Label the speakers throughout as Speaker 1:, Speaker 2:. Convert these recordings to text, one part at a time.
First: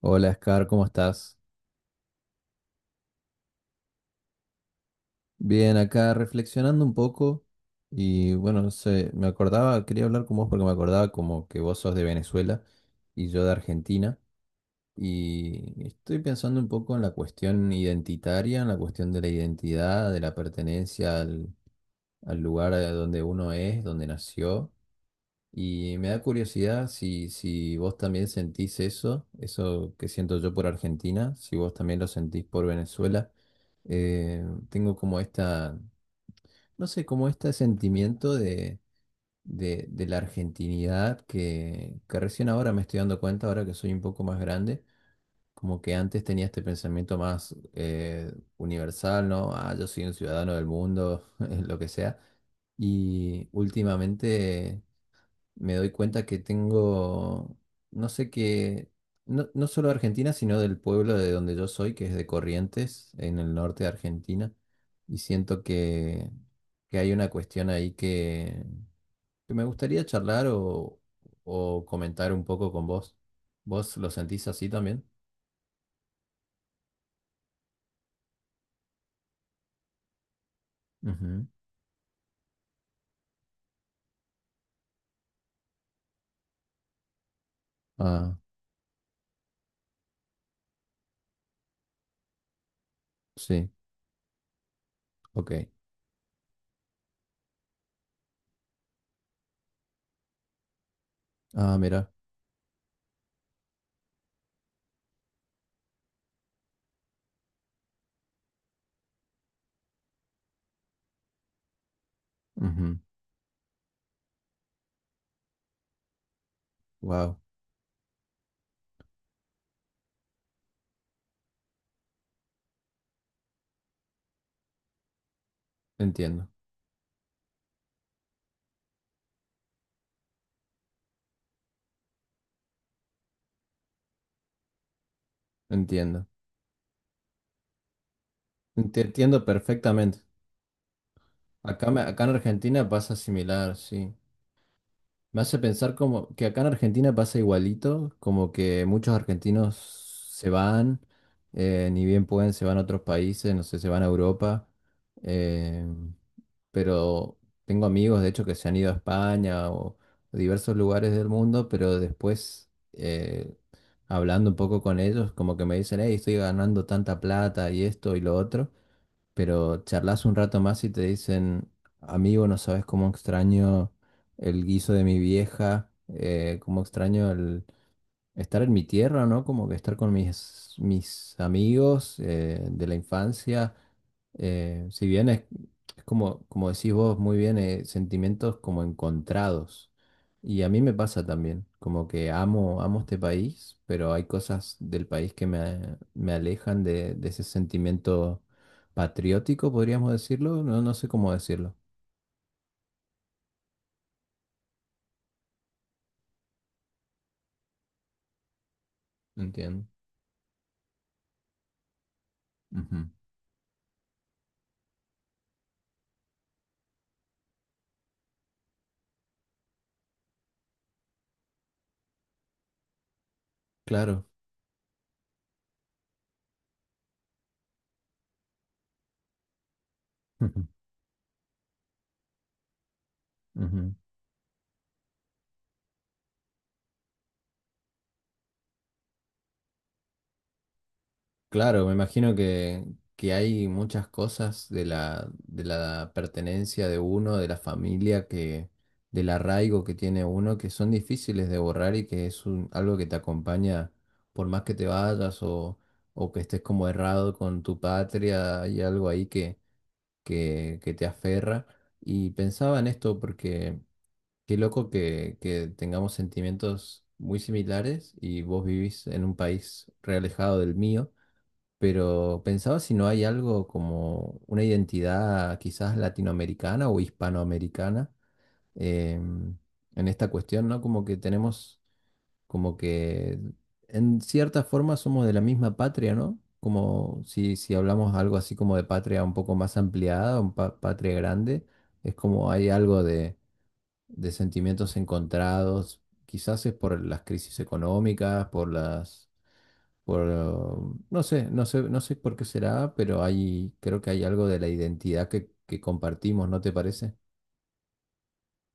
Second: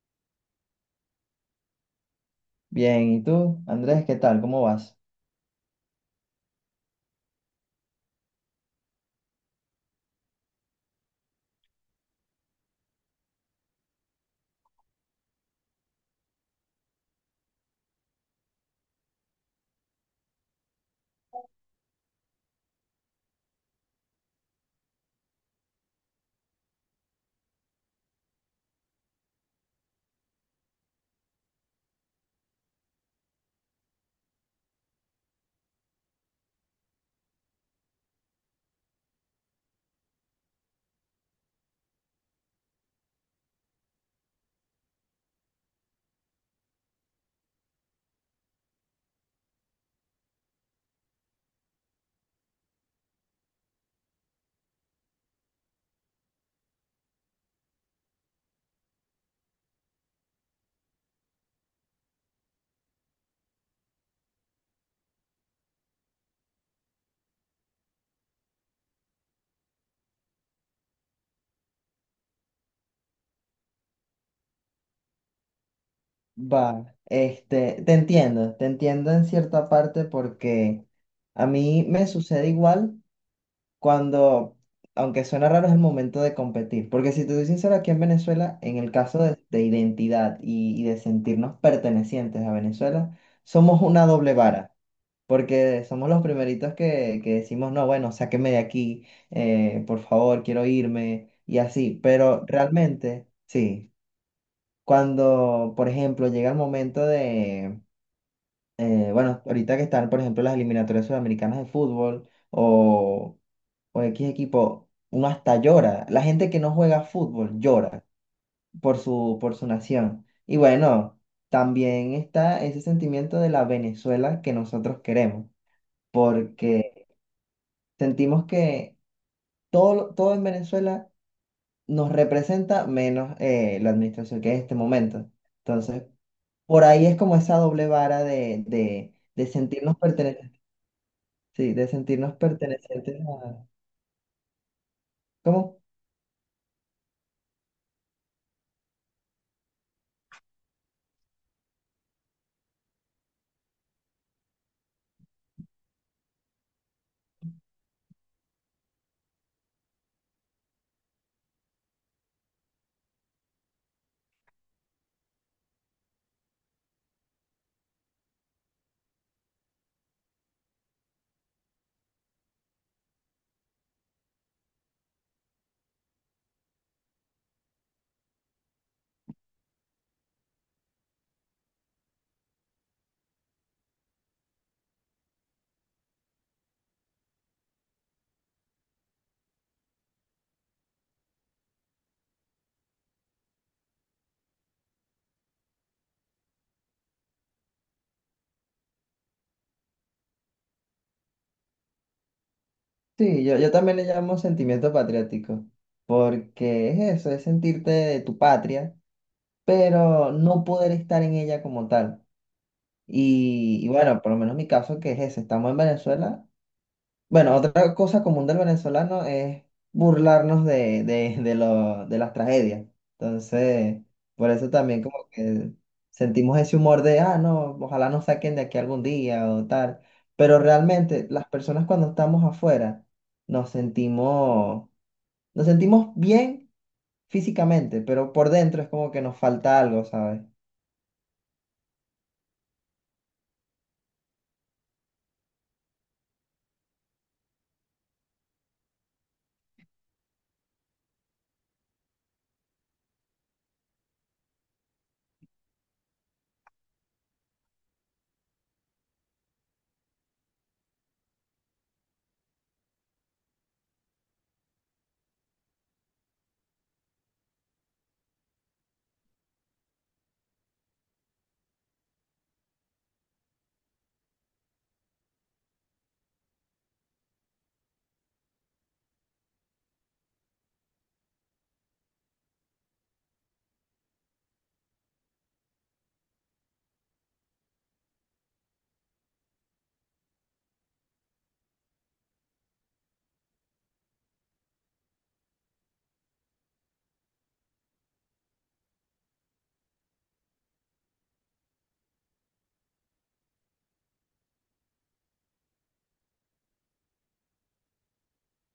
Speaker 1: Hola, Scar, ¿cómo estás?
Speaker 2: Bien, ¿y tú, Andrés, qué tal? ¿Cómo vas?
Speaker 1: Bien, acá reflexionando un poco y bueno, no sé, me acordaba, quería hablar con vos porque me acordaba como que vos sos de Venezuela y yo de Argentina y estoy pensando un poco en la cuestión identitaria, en la cuestión de la identidad, de la pertenencia al lugar a donde uno es, donde nació. Y me da curiosidad si vos también sentís eso que siento yo por Argentina, si vos también lo sentís por Venezuela. Tengo como esta, no sé, como este sentimiento de la argentinidad que recién ahora me estoy dando cuenta, ahora que soy un poco más grande, como que antes tenía este pensamiento más universal, ¿no? Ah, yo soy un ciudadano del mundo, lo que sea. Y últimamente me doy cuenta que tengo, no sé qué, no, no solo de Argentina, sino del pueblo de donde yo soy, que es de Corrientes, en el norte de Argentina, y siento que hay una cuestión ahí que me gustaría charlar o comentar un poco con vos. ¿Vos lo sentís así también?
Speaker 2: Va, te entiendo en cierta parte porque
Speaker 1: Ujú.
Speaker 2: a mí me sucede igual cuando, aunque suena raro, es el momento de competir. Porque si te soy sincero, aquí en
Speaker 1: Ah,
Speaker 2: Venezuela, en el caso de identidad y de sentirnos pertenecientes a Venezuela,
Speaker 1: sí,
Speaker 2: somos una doble vara.
Speaker 1: ok.
Speaker 2: Porque somos los primeritos que decimos, no, bueno, sáqueme de aquí, por favor, quiero irme, y
Speaker 1: Ah,
Speaker 2: así.
Speaker 1: mira.
Speaker 2: Pero realmente, sí. Cuando, por ejemplo, llega el momento de, bueno, ahorita que están, por ejemplo, las eliminatorias sudamericanas de fútbol o X equipo, uno hasta llora. La gente que no juega
Speaker 1: Wow,
Speaker 2: fútbol llora por su nación. Y bueno, también está ese sentimiento de la Venezuela que nosotros queremos,
Speaker 1: entiendo,
Speaker 2: porque sentimos que todo, todo en Venezuela nos representa menos la administración que es en este momento. Entonces,
Speaker 1: entiendo.
Speaker 2: por ahí es como esa doble vara de,
Speaker 1: Te
Speaker 2: de,
Speaker 1: entiendo
Speaker 2: de sentirnos
Speaker 1: perfectamente.
Speaker 2: pertenecientes. Sí, de
Speaker 1: Acá, acá en
Speaker 2: sentirnos
Speaker 1: Argentina pasa
Speaker 2: pertenecientes a...
Speaker 1: similar, sí. Me hace
Speaker 2: ¿Cómo?
Speaker 1: pensar como que acá en Argentina pasa igualito, como que muchos argentinos se van, ni bien pueden, se van a otros países, no sé, se van a Europa. eh, pero tengo amigos, de hecho, que se han ido a España o a diversos lugares del mundo, pero después, hablando un poco con ellos, como que me dicen, hey, estoy ganando tanta plata y esto y lo otro pero charlas un rato más y te dicen, amigo, no sabes cómo extraño el guiso de mi vieja, cómo extraño estar en mi tierra, ¿no? Como que estar con mis amigos de la infancia. Si bien es como decís vos muy bien, sentimientos como encontrados. Y a mí me pasa también, como que amo, amo este país, pero hay cosas del país que me alejan de ese sentimiento patriótico, podríamos decirlo. No, no sé cómo decirlo.
Speaker 2: Sí, yo también le llamo sentimiento patriótico, porque es eso, es sentirte de tu patria,
Speaker 1: Entiendo.
Speaker 2: pero no poder estar en ella como tal.
Speaker 1: Ujú.
Speaker 2: Y bueno, por lo menos mi caso que es ese, estamos en Venezuela. Bueno, otra cosa común del venezolano es burlarnos de de las tragedias. Entonces,
Speaker 1: Claro.
Speaker 2: por eso también como que sentimos ese humor de, ah, no, ojalá nos saquen de aquí algún día o tal. Pero realmente las personas cuando estamos afuera nos
Speaker 1: Ujú.
Speaker 2: sentimos, nos sentimos bien físicamente, pero por dentro es como que nos falta algo, ¿sabes?
Speaker 1: Claro, me imagino que hay muchas cosas de la pertenencia de uno, de la familia, del arraigo que tiene uno, que son difíciles de borrar y que es algo que te acompaña por más que te vayas o que estés como errado con tu patria, hay algo ahí que te aferra. Y pensaba en esto porque qué loco que tengamos sentimientos muy similares y vos vivís en un país realejado del mío pero pensaba si no hay algo como una identidad quizás latinoamericana o hispanoamericana em, en esta cuestión, ¿no? Como que tenemos, como que en cierta forma somos de la misma patria, ¿no? Como si hablamos algo así como de patria un poco más ampliada, un patria grande, es como hay algo de sentimientos encontrados, quizás es por las crisis económicas, no sé, no sé, no sé por qué será, pero creo que hay algo de la identidad que compartimos, ¿no te parece?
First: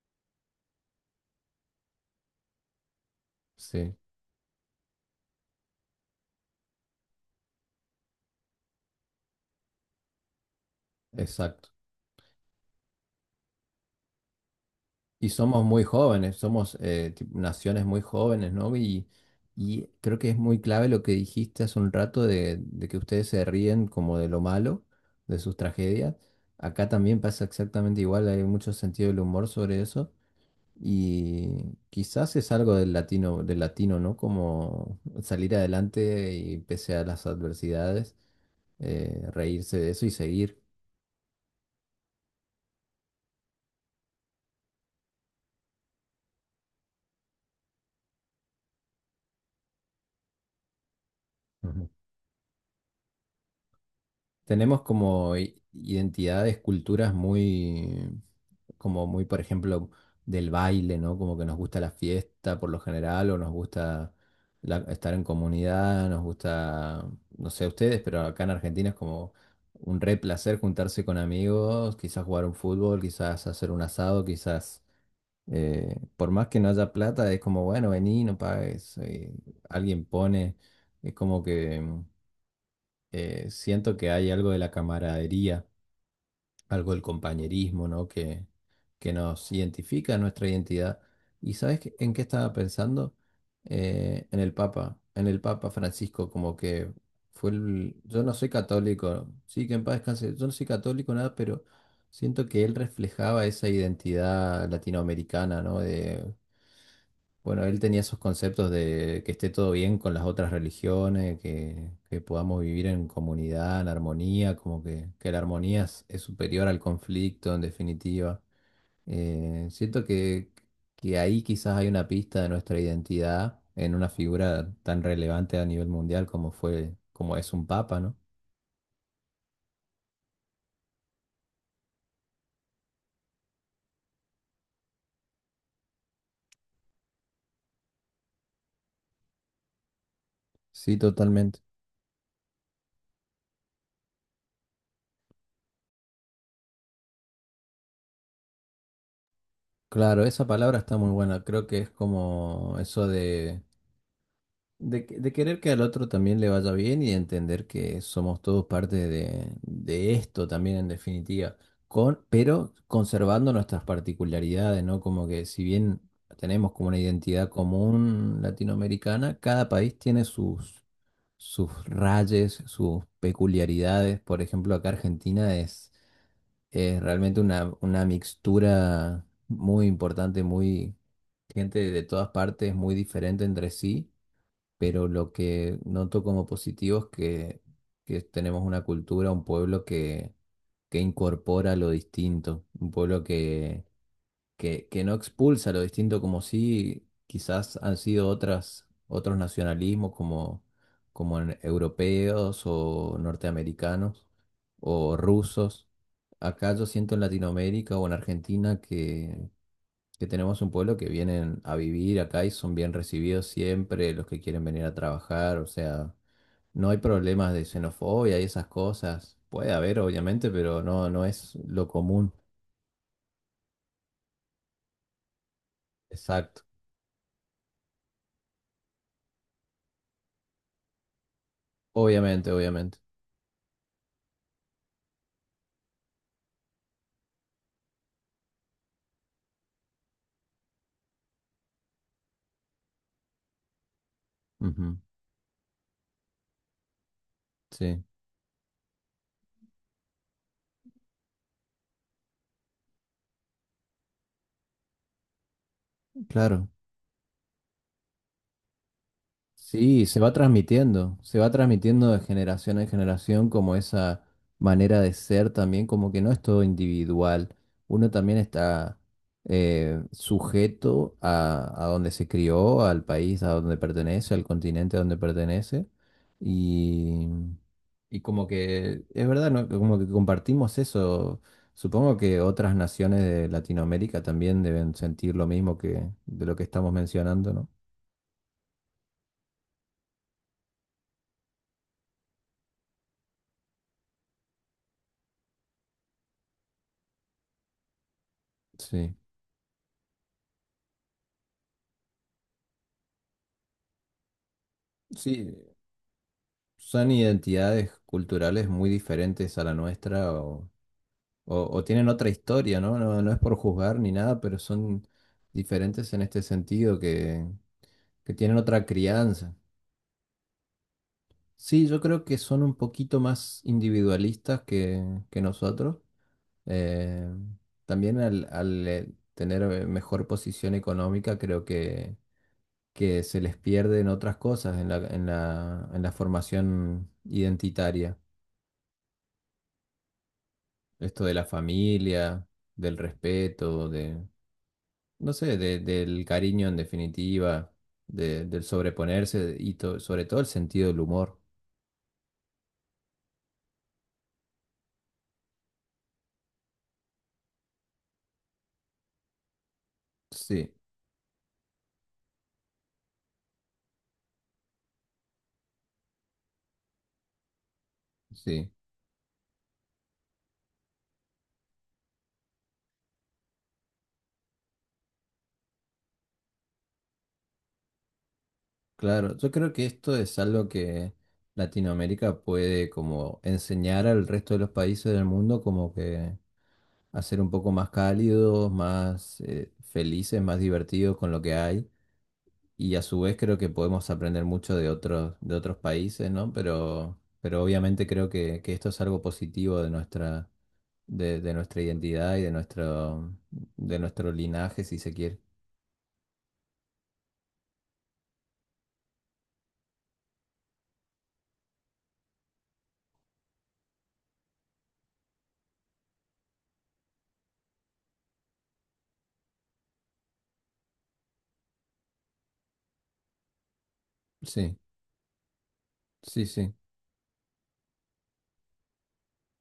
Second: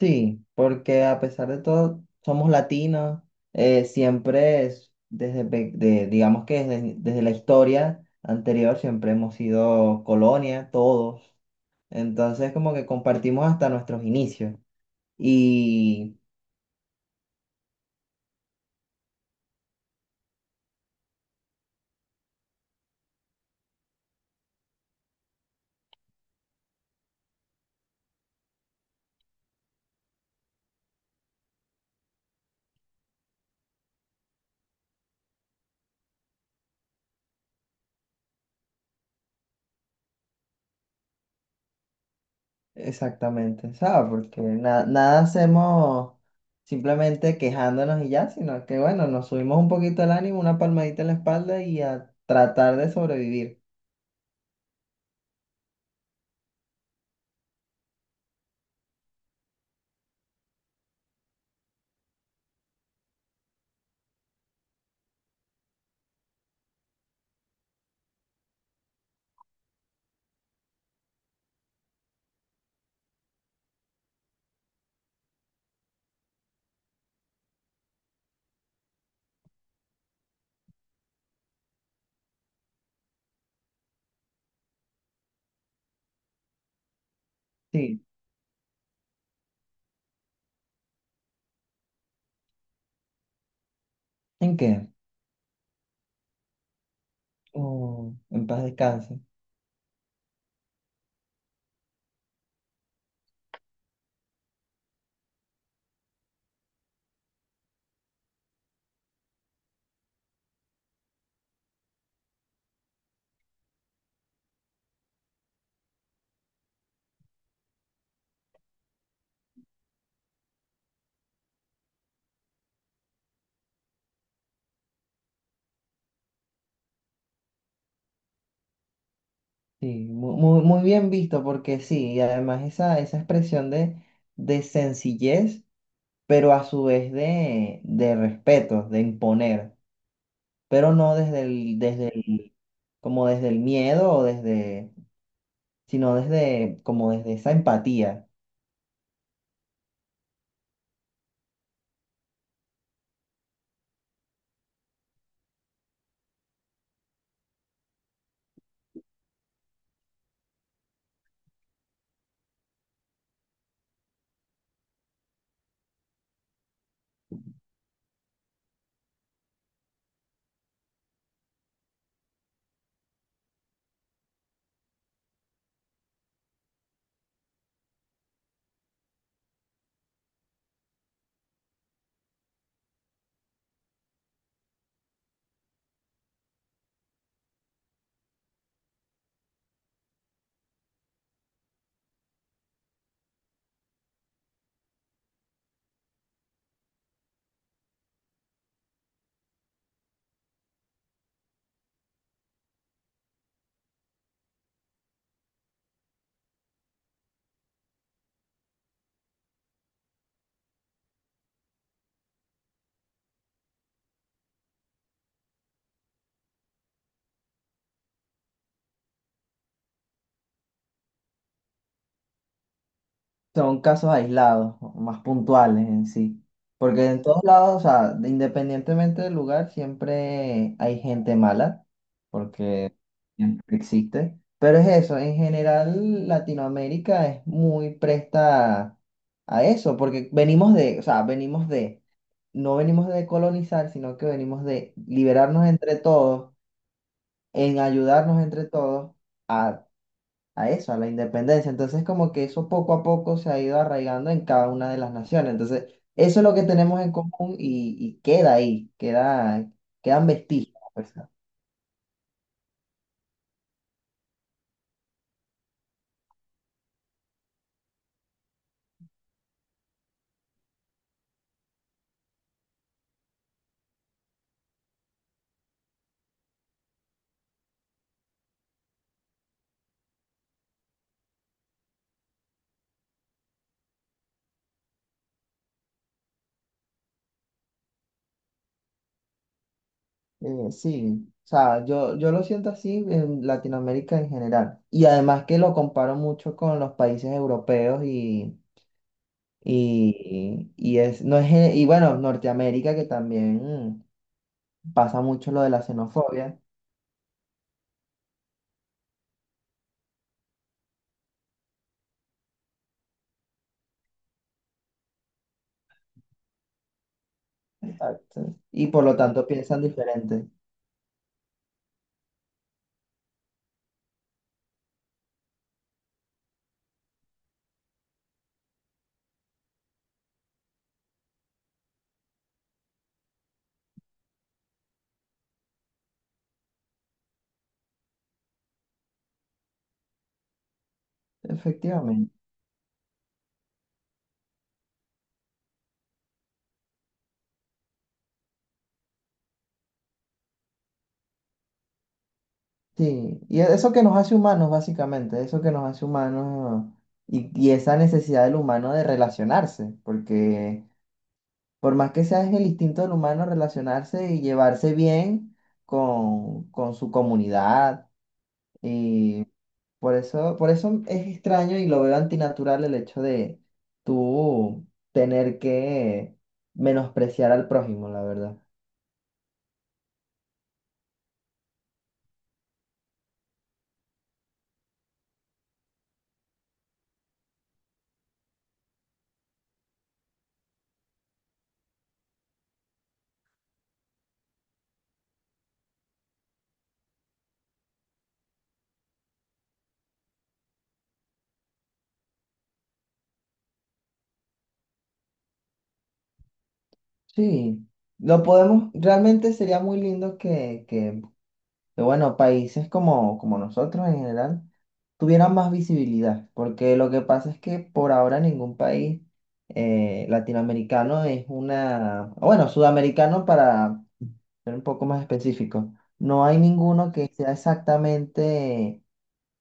Speaker 2: Sí, porque a pesar de todo, somos latinos,
Speaker 1: Sí,
Speaker 2: siempre es desde, digamos que desde, desde la historia anterior siempre hemos sido colonia, todos.
Speaker 1: exacto.
Speaker 2: Entonces como que compartimos hasta nuestros inicios.
Speaker 1: Y somos muy
Speaker 2: Y
Speaker 1: jóvenes, somos naciones muy jóvenes, ¿no? Y creo que es muy clave lo que dijiste hace un rato de que ustedes se ríen como de lo malo, de sus tragedias. Acá también pasa exactamente igual, hay mucho sentido del humor sobre eso. Y quizás es algo del latino, ¿no? Como salir adelante y pese a las adversidades, reírse de eso y seguir.
Speaker 2: exactamente, ¿sabes? Porque nada hacemos simplemente quejándonos y ya, sino que bueno, nos subimos un poquito el ánimo, una palmadita en la espalda y
Speaker 1: Ujú.
Speaker 2: a tratar de sobrevivir.
Speaker 1: Tenemos como identidades, culturas como muy, por ejemplo, del baile, ¿no? Como que nos gusta la fiesta por lo general, o nos gusta estar en comunidad, nos gusta, no sé ustedes, pero acá en Argentina es como un re placer juntarse con amigos, quizás jugar un fútbol, quizás hacer un asado, quizás, por más que no haya plata, es como, bueno, vení, no pagues, alguien pone, es como que siento que hay algo de la camaradería algo del compañerismo,
Speaker 2: Sí,
Speaker 1: ¿no? Que nos identifica nuestra identidad. ¿Y sabes en qué estaba pensando? En el
Speaker 2: ¿en qué?
Speaker 1: Papa, en el Papa Francisco, como que
Speaker 2: Oh,
Speaker 1: yo no
Speaker 2: en
Speaker 1: soy
Speaker 2: paz descanse.
Speaker 1: católico, sí, que en paz descanse, yo no soy católico, nada, pero siento que él reflejaba esa identidad latinoamericana, ¿no? De bueno, él tenía esos conceptos de que esté todo bien con las otras religiones, que podamos vivir en comunidad, en armonía, como que la armonía es superior al conflicto en definitiva. Siento que ahí quizás hay una pista de nuestra identidad en una figura tan relevante a nivel mundial como fue, como es un papa, ¿no?
Speaker 2: Sí, muy, muy bien visto porque sí, y además esa, esa expresión de sencillez, pero a su vez de respeto, de imponer, pero
Speaker 1: Sí,
Speaker 2: no desde
Speaker 1: totalmente.
Speaker 2: el, como desde el miedo o desde, sino desde, como desde esa empatía.
Speaker 1: Claro, esa palabra está muy buena. Creo que es como eso de querer que al otro también le vaya bien y de entender que somos todos parte de esto también en definitiva, pero conservando nuestras particularidades, ¿no? Como que si bien tenemos como una identidad común latinoamericana, cada país tiene sus rayes, sus peculiaridades. Por ejemplo, acá Argentina es realmente una mixtura muy importante, muy gente de todas partes, muy diferente entre sí pero lo que noto como positivo es que tenemos una cultura, un pueblo que incorpora lo distinto, un pueblo que no expulsa lo distinto como si quizás han sido otras, otros nacionalismos como europeos o norteamericanos o rusos. Acá yo siento en Latinoamérica o en Argentina que tenemos un pueblo que vienen a vivir acá y son bien recibidos siempre los que quieren venir a trabajar, o sea, no hay problemas de xenofobia y esas cosas. Puede haber, obviamente, pero no, no es lo común.
Speaker 2: Son casos aislados, más puntuales en sí.
Speaker 1: Exacto.
Speaker 2: Porque en todos lados, o sea, independientemente del lugar, siempre hay gente mala,
Speaker 1: Obviamente,
Speaker 2: porque
Speaker 1: obviamente.
Speaker 2: siempre existe. Pero es eso, en general Latinoamérica es muy presta a eso, porque venimos de, o sea, venimos de, no venimos de colonizar, sino que venimos de
Speaker 1: Ujú.
Speaker 2: liberarnos entre todos, en
Speaker 1: Sí,
Speaker 2: ayudarnos entre todos a a eso, a la independencia. Entonces, como que eso poco a poco se ha ido arraigando en cada una de las naciones. Entonces, eso es lo que
Speaker 1: claro.
Speaker 2: tenemos en común y queda ahí, queda,
Speaker 1: Sí, se
Speaker 2: quedan
Speaker 1: va
Speaker 2: vestigios, pues.
Speaker 1: transmitiendo, se va transmitiendo de generación en generación como esa manera de ser también, como que no es todo individual, uno también está sujeto a donde se crió, al país a donde pertenece, al continente a donde pertenece, y, y como que es verdad, ¿no? Como que compartimos eso, supongo que otras naciones de Latinoamérica también deben sentir lo mismo que de lo que estamos mencionando, ¿no?
Speaker 2: Sí, o sea, yo lo siento así en Latinoamérica en general. Y además que lo comparo mucho con los países europeos
Speaker 1: Sí.
Speaker 2: y es, no es, y bueno, Norteamérica que también mm, pasa mucho
Speaker 1: Sí,
Speaker 2: lo de la xenofobia.
Speaker 1: son identidades culturales muy diferentes a la nuestra o tienen otra historia, ¿no? No, no es por juzgar ni nada, pero son diferentes en este sentido, que
Speaker 2: Exacto.
Speaker 1: tienen otra
Speaker 2: Y por lo tanto
Speaker 1: crianza.
Speaker 2: piensan diferente.
Speaker 1: Sí, yo creo que son un poquito más individualistas que nosotros. Eh, También al tener mejor posición económica, creo que se les pierden otras cosas en la formación identitaria. Esto de la
Speaker 2: Efectivamente.
Speaker 1: familia, del respeto, no sé, del cariño en definitiva, del sobreponerse y sobre todo el sentido del humor.
Speaker 2: Sí, eso que nos hace humanos, básicamente, eso que nos hace humanos y esa necesidad del humano de relacionarse,
Speaker 1: Sí,
Speaker 2: porque por más que sea es el instinto del humano relacionarse y llevarse bien con su comunidad,
Speaker 1: sí,
Speaker 2: y por eso es extraño y lo veo antinatural el hecho de tú tener que menospreciar al prójimo, la verdad.
Speaker 1: claro. Yo creo que esto es algo que Latinoamérica puede como enseñar al resto de los países del mundo como que hacer un poco más cálidos, más felices, más divertidos con lo que hay. Y a su vez creo que podemos aprender mucho de otros países, ¿no? Pero obviamente creo que esto es algo positivo de nuestra identidad y de nuestro linaje, si se quiere.
Speaker 2: Sí, lo podemos, realmente sería muy lindo que bueno, países como, como nosotros en general tuvieran más visibilidad, porque lo que pasa es que por ahora ningún país latinoamericano es una, o bueno, sudamericano para ser
Speaker 1: Sí,
Speaker 2: un poco más específico, no
Speaker 1: sí,
Speaker 2: hay
Speaker 1: sí,
Speaker 2: ninguno que sea exactamente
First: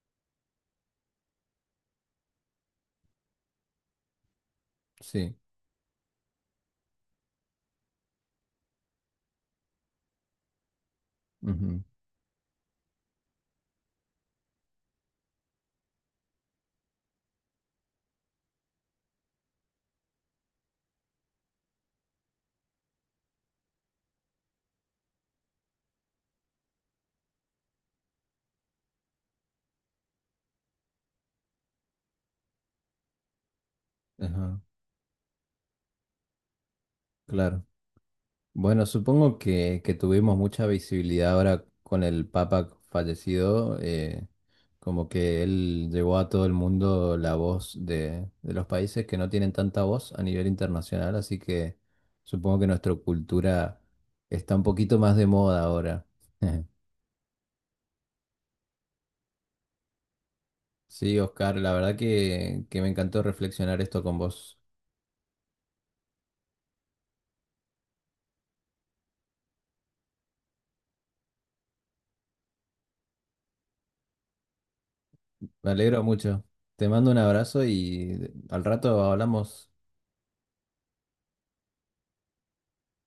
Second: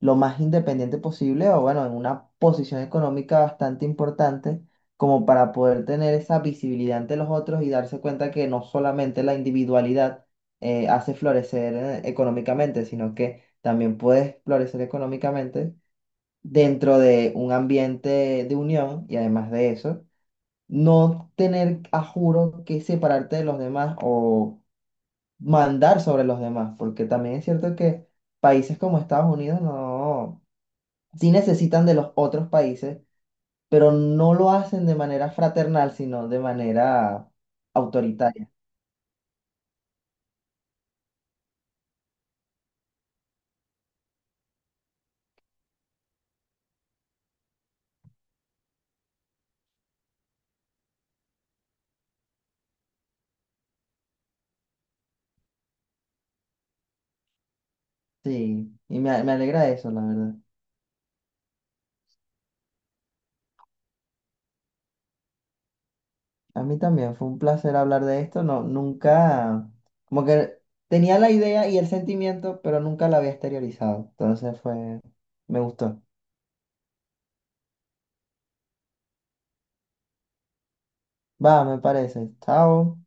Speaker 2: lo más independiente posible o bueno, en una posición económica bastante importante como
Speaker 1: sí.
Speaker 2: para poder tener esa visibilidad ante los otros y darse cuenta que no solamente la individualidad hace florecer
Speaker 1: Ujú.
Speaker 2: económicamente, sino que también puedes florecer económicamente dentro de un ambiente de unión y además de eso, no tener a juro que separarte de los demás o mandar sobre los demás, porque también es cierto que países como Estados Unidos no sí necesitan de los otros países, pero no lo
Speaker 1: Ajá,
Speaker 2: hacen de manera fraternal, sino de manera
Speaker 1: claro.
Speaker 2: autoritaria.
Speaker 1: Bueno, supongo que tuvimos mucha visibilidad ahora con el Papa fallecido, como que él llevó a todo el mundo la voz de los países que no tienen tanta voz a nivel internacional, así que supongo que nuestra cultura está un poquito más de moda ahora.
Speaker 2: Sí, me alegra eso, la verdad.
Speaker 1: Sí, Oscar, la verdad que me encantó reflexionar esto con vos.
Speaker 2: A mí también fue un placer hablar de esto. No, nunca, como que tenía la idea y el sentimiento, pero nunca la había exteriorizado. Entonces fue, me
Speaker 1: Me
Speaker 2: gustó.
Speaker 1: alegro mucho. Te mando un abrazo y al rato hablamos.
Speaker 2: Va, me parece. Chao.